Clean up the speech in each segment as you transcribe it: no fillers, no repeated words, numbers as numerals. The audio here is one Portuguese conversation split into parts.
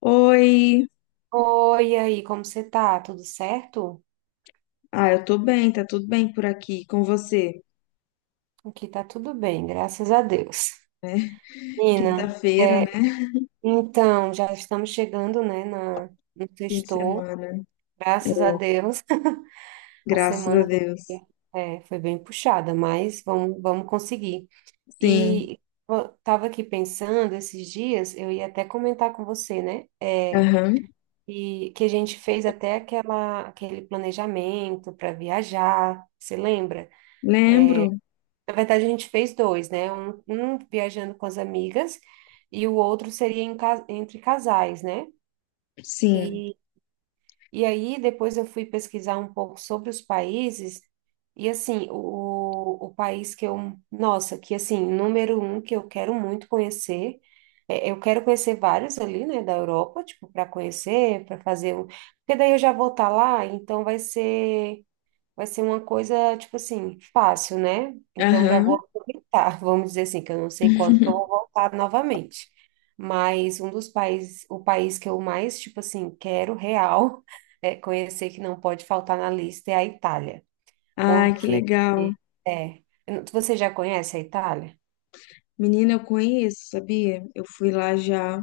Oi, Oi, e aí, como você tá? Tudo certo? Eu tô bem, tá tudo bem por aqui com você? Aqui tá tudo bem, graças a Deus. Nina, Quinta-feira, é, né? então, já estamos chegando, né, no Fim de sextou, semana. É, graças a Deus. A graças a semana Deus. é, foi bem puxada, mas vamos conseguir. Sim, E eu tava aqui pensando esses dias, eu ia até comentar com você, né, é, aham. e que a gente fez até aquele planejamento para viajar, você lembra? Lembro, Na verdade, a gente fez dois, né? Um viajando com as amigas e o outro seria em entre casais, né? sim, E, e aí depois eu fui pesquisar um pouco sobre os países e assim, o país que eu, nossa, que assim, número um que eu quero muito conhecer, é, eu quero conhecer vários ali, né, da Europa, tipo, para conhecer, para fazer o, porque daí eu já vou estar lá, então vai ser uma coisa, tipo assim, fácil, né? Então já vou aham. aproveitar, vamos dizer assim, que eu não sei quando que eu vou voltar novamente. Mas um dos países, o país que eu mais, tipo assim, quero real, é conhecer que não pode faltar na lista é a Itália. Ai, que Porque, legal. é, você já conhece a Itália? Menina, eu conheço, sabia? Eu fui lá já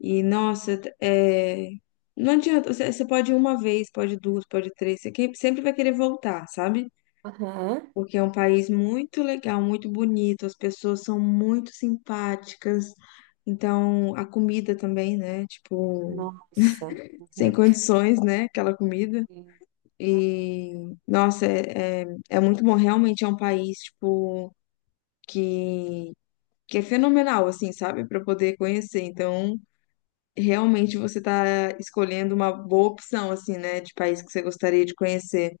e, nossa, é... não adianta, você pode ir uma vez, pode duas, pode três, sempre vai querer voltar, sabe? Aham. Porque é um país muito legal, muito bonito, as pessoas são muito simpáticas. Então, a comida também, né? Tipo, Nossa. sem condições, né? Aquela comida. Uhum. E, nossa, é muito bom. Realmente é um país, tipo, que, que é fenomenal, assim, sabe? Para poder conhecer. Então, realmente você tá escolhendo uma boa opção, assim, né? De país que você gostaria de conhecer.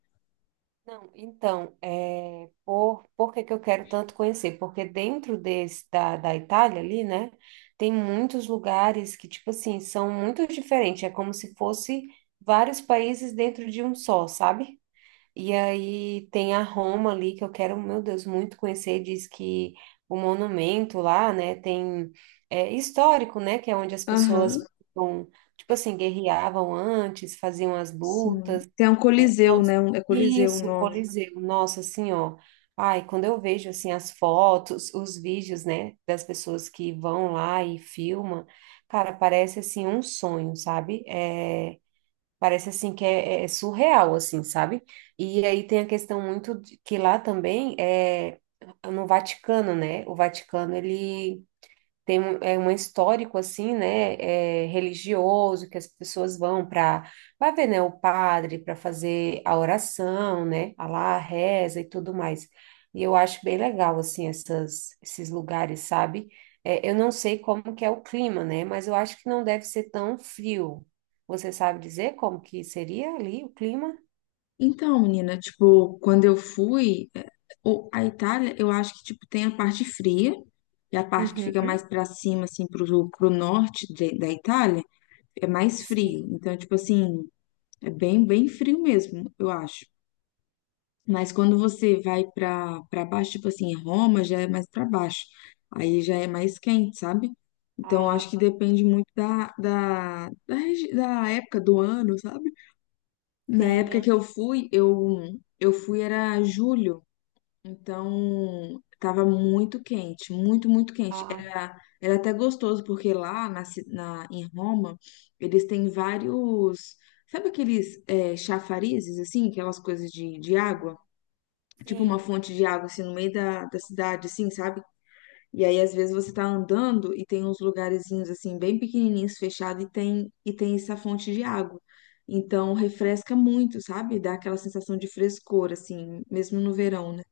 Não, então, é, por que que eu quero tanto conhecer? Porque dentro desse, da Itália ali, né, tem muitos lugares que, tipo assim, são muito diferentes. É como se fosse vários países dentro de um só, sabe? E aí tem a Roma ali, que eu quero, meu Deus, muito conhecer. Diz que o monumento lá, né, tem... É histórico, né, que é onde as pessoas Aham, vão, tipo assim, guerreavam antes, faziam as sim. lutas, Tem um é, Coliseu, nossa, né? É Coliseu o isso, nome. Coliseu, nossa, assim, ó. Ai, quando eu vejo, assim, as fotos, os vídeos, né, das pessoas que vão lá e filmam, cara, parece, assim, um sonho, sabe? É, parece, assim, que é surreal, assim, sabe? E aí tem a questão muito de, que lá também é no Vaticano, né? O Vaticano, ele tem um, é um histórico assim, né, é, religioso que as pessoas vão para, vai ver, né, o padre para fazer a oração, né, a lá a reza e tudo mais. E eu acho bem legal esses lugares, sabe? É, eu não sei como que é o clima, né, mas eu acho que não deve ser tão frio. Você sabe dizer como que seria ali o clima? Então, menina, tipo, quando eu fui, a Itália, eu acho que, tipo, tem a parte fria, e a parte que fica Uhum. mais pra cima, assim, pro norte da Itália, é mais Sim. frio. Então, tipo assim, é bem, bem frio mesmo, eu acho. Mas quando você vai pra baixo, tipo assim, Roma já é mais pra baixo. Aí já é mais quente, sabe? Então, eu Ah, acho que tá. depende muito da época do ano, sabe? Na época Sim. que eu fui, eu fui era julho, então tava muito quente, muito, muito quente. Ah, Era, era até gostoso, porque lá em Roma, eles têm vários. Sabe aqueles chafarizes, assim, aquelas coisas de hum, água? Tipo uma sim. fonte de água, assim, no meio da cidade, assim, sabe? E aí, às vezes, você tá andando e tem uns lugarzinhos assim, bem pequenininhos, fechados, e tem essa fonte de água. Então, Ah, refresca muito, sabe? Dá aquela sensação de frescor, assim, mesmo no verão, né?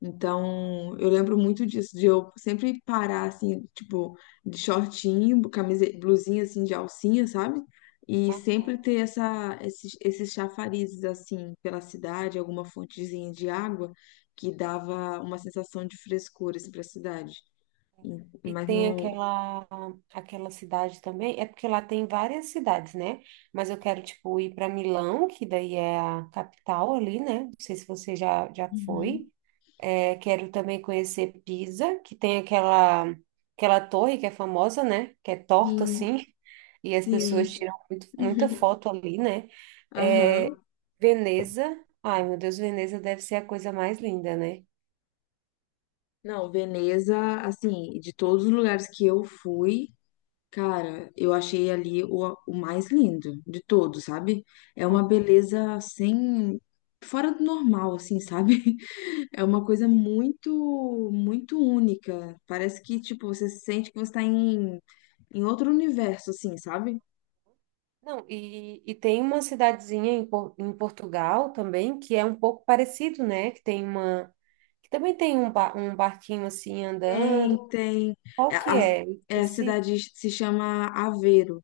Então, eu lembro muito disso, de eu sempre parar, assim, tipo, de shortinho, camisa, blusinha, assim, de alcinha, sabe? E sempre aham. ter esses chafarizes, assim, pela cidade, alguma fontezinha de água que dava uma sensação de frescor, assim, pra cidade. E Mas tem no. aquela, aquela cidade também, é porque lá tem várias cidades, né? Mas eu quero, tipo, ir para Milão, que daí é a capital ali, né? Não sei se você já foi. Uhum. É, quero também conhecer Pisa, que tem aquela, aquela torre que é famosa, né? Que é torta, Sim. assim, e as pessoas Sim. tiram muita foto ali, né? É, Aham. Veneza, ai meu Deus, Veneza deve ser a coisa mais linda, né? Não, Veneza, assim, de todos os lugares que eu fui, cara, eu achei ali o mais lindo de todos, sabe? É uma beleza sem. Fora do normal, assim, sabe? É uma coisa muito, muito única. Parece que, tipo, você sente que você tá em outro universo, assim, sabe? Não, e tem uma cidadezinha em, em Portugal também que é um pouco parecido, né? Que tem uma, que também tem um, um barquinho assim andando. Tem, tem. Qual É, que a, é? é, a Esse, cidade se chama Aveiro.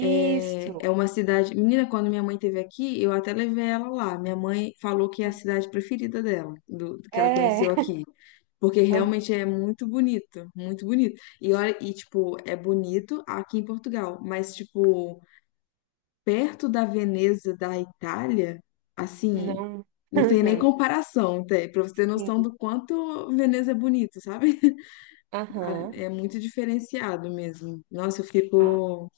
É, é uma cidade. Menina, quando minha mãe teve aqui, eu até levei ela lá. Minha mãe falou que é a cidade preferida dela, do que ela É. conheceu aqui. Porque Ah, realmente é muito bonito, muito bonito. E olha, e tipo, é bonito aqui em Portugal, mas tipo, perto da Veneza da Itália, assim, não. não tem nem comparação, tá? Pra você ter noção Sim. do quanto Veneza é bonito, sabe? É Aham. muito diferenciado mesmo. Nossa, eu Ah, fico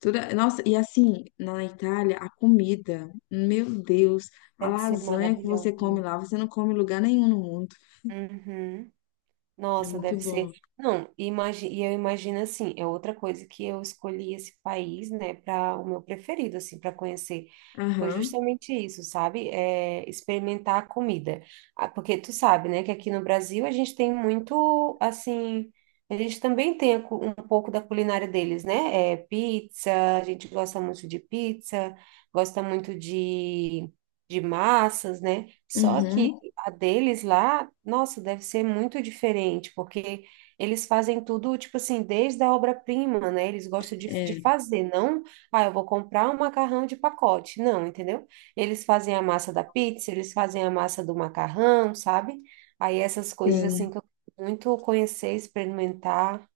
nossa, e assim, na Itália, a comida, meu Deus, a deve ser lasanha que você maravilhoso, come né? lá, você não come em lugar nenhum no mundo. Uhum. É Nossa, muito deve ser. bom. Não, imagi... e eu imagino assim, é outra coisa que eu escolhi esse país, né, para o meu preferido, assim, para conhecer. Foi Aham, justamente isso, sabe? É, experimentar a comida. Ah, porque tu sabe, né, que aqui no Brasil a gente tem muito, assim, a gente também tem a um pouco da culinária deles, né? É, pizza, a gente gosta muito de pizza, gosta muito de massas, né? Só uhum, que a deles lá, nossa, deve ser muito diferente, porque eles fazem tudo, tipo assim, desde a obra-prima, né? Eles gostam de é, fazer, não, ah, eu vou comprar um macarrão de pacote. Não, entendeu? Eles fazem a massa da pizza, eles fazem a massa do macarrão, sabe? Aí essas coisas, assim, sim. que eu quero muito conhecer, experimentar.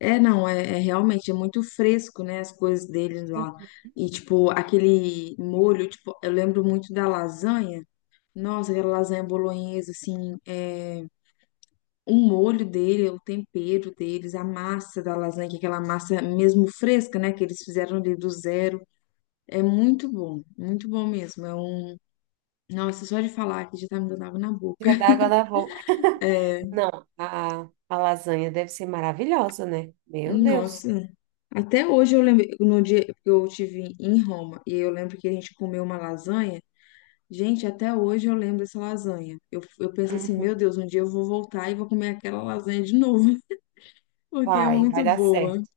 É, não, é realmente, é muito fresco, né, as coisas deles lá. Hum. E, tipo, aquele molho, tipo, eu lembro muito da lasanha. Nossa, aquela lasanha bolonhesa, assim, é, o molho dele, o tempero deles, a massa da lasanha, que é aquela massa mesmo fresca, né, que eles fizeram ali do zero. É muito bom mesmo. É um... nossa, só de falar que já tá me dando água na boca. Já dá água na boca. Não, a lasanha deve ser maravilhosa, né? Meu Deus. Nossa, até hoje eu lembro, no dia que eu tive em Roma, e eu lembro que a gente comeu uma lasanha. Gente, até hoje eu lembro dessa lasanha. Eu penso assim, meu Uhum. Deus, um dia eu vou voltar e vou comer aquela lasanha de novo, porque é Vai muito dar boa. certo.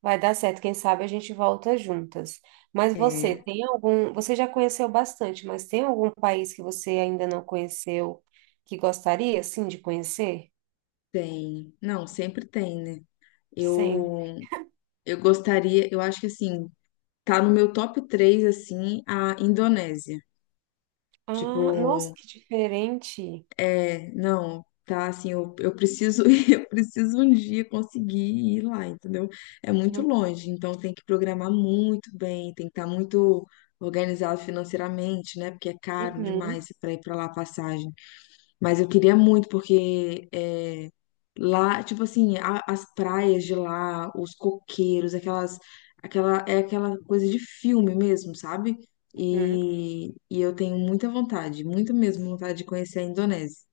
Vai dar certo, quem sabe a gente volta juntas. Mas você É, tem algum, você já conheceu bastante, mas tem algum país que você ainda não conheceu que gostaria sim de conhecer? tem. Não, sempre tem, né? Sim. Eu, eu gostaria, eu acho que assim, tá no meu top 3 assim, a Indonésia. Ah, nossa, Tipo, que diferente. é, não, tá assim, eu preciso, eu preciso um dia conseguir ir lá, entendeu? É muito Hum. longe, então tem que programar muito bem, tem que estar muito organizado financeiramente, né? Porque é caro demais Uhum, para ir para lá a passagem. Mas eu queria muito, porque é, lá, tipo assim, as praias de lá, os coqueiros, aquela, é aquela coisa de filme mesmo, sabe? uhum. E eu tenho muita vontade, muita mesmo vontade de conhecer a Indonésia.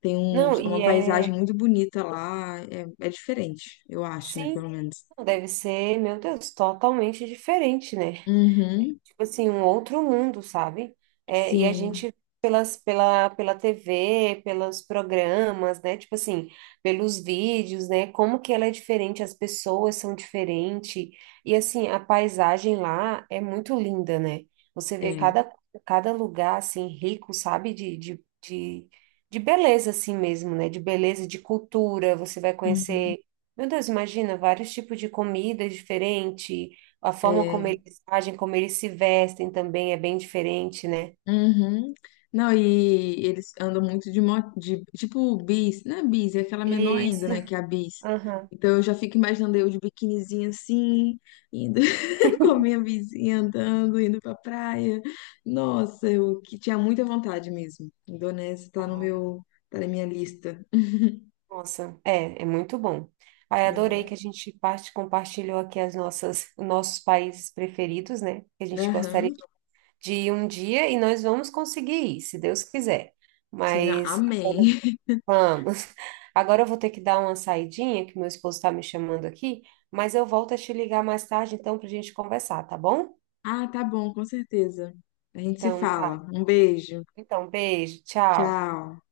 Tem uns, Não, é e uma paisagem é, muito bonita lá. É, é diferente, eu acho, né? sim, Pelo menos. deve ser, meu Deus, totalmente diferente, né? Uhum, Tipo assim, um outro mundo, sabe? É, e a sim, gente, pelas, pela TV, pelos programas, né? Tipo assim, pelos vídeos, né? Como que ela é diferente, as pessoas são diferentes. E assim, a paisagem lá é muito linda, né? Você vê é. cada, cada lugar, assim, rico, sabe? De beleza, assim mesmo, né? De beleza, de cultura. Você vai Uhum, conhecer... Meu Deus, imagina, vários tipos de comida diferentes, a forma como é. eles agem, como eles se vestem também é bem diferente, né? Uhum. Não, e eles andam muito de moto, de, tipo bis, não é bis, é aquela menor ainda, Isso. né, que é a bis. Aham. Então eu já fico imaginando eu de biquinizinha assim, indo com a minha bisinha andando, indo pra praia. Nossa, eu que tinha muita vontade mesmo. Indonésia tá no Ai, meu, tá na minha lista. nossa, é, é muito bom. Ai, adorei É. que a gente parte, compartilhou aqui as nossas, nossos países preferidos, né? Que a gente gostaria Aham. de ir um dia e nós vamos conseguir ir, se Deus quiser. Sina, Mas agora amém. vamos. Agora eu vou ter que dar uma saidinha, que meu esposo está me chamando aqui, mas eu volto a te ligar mais tarde, então, para a gente conversar, tá bom? Ah, tá bom, com certeza. A gente se Então, tá. fala. Um beijo. Então, beijo, tchau. Tchau.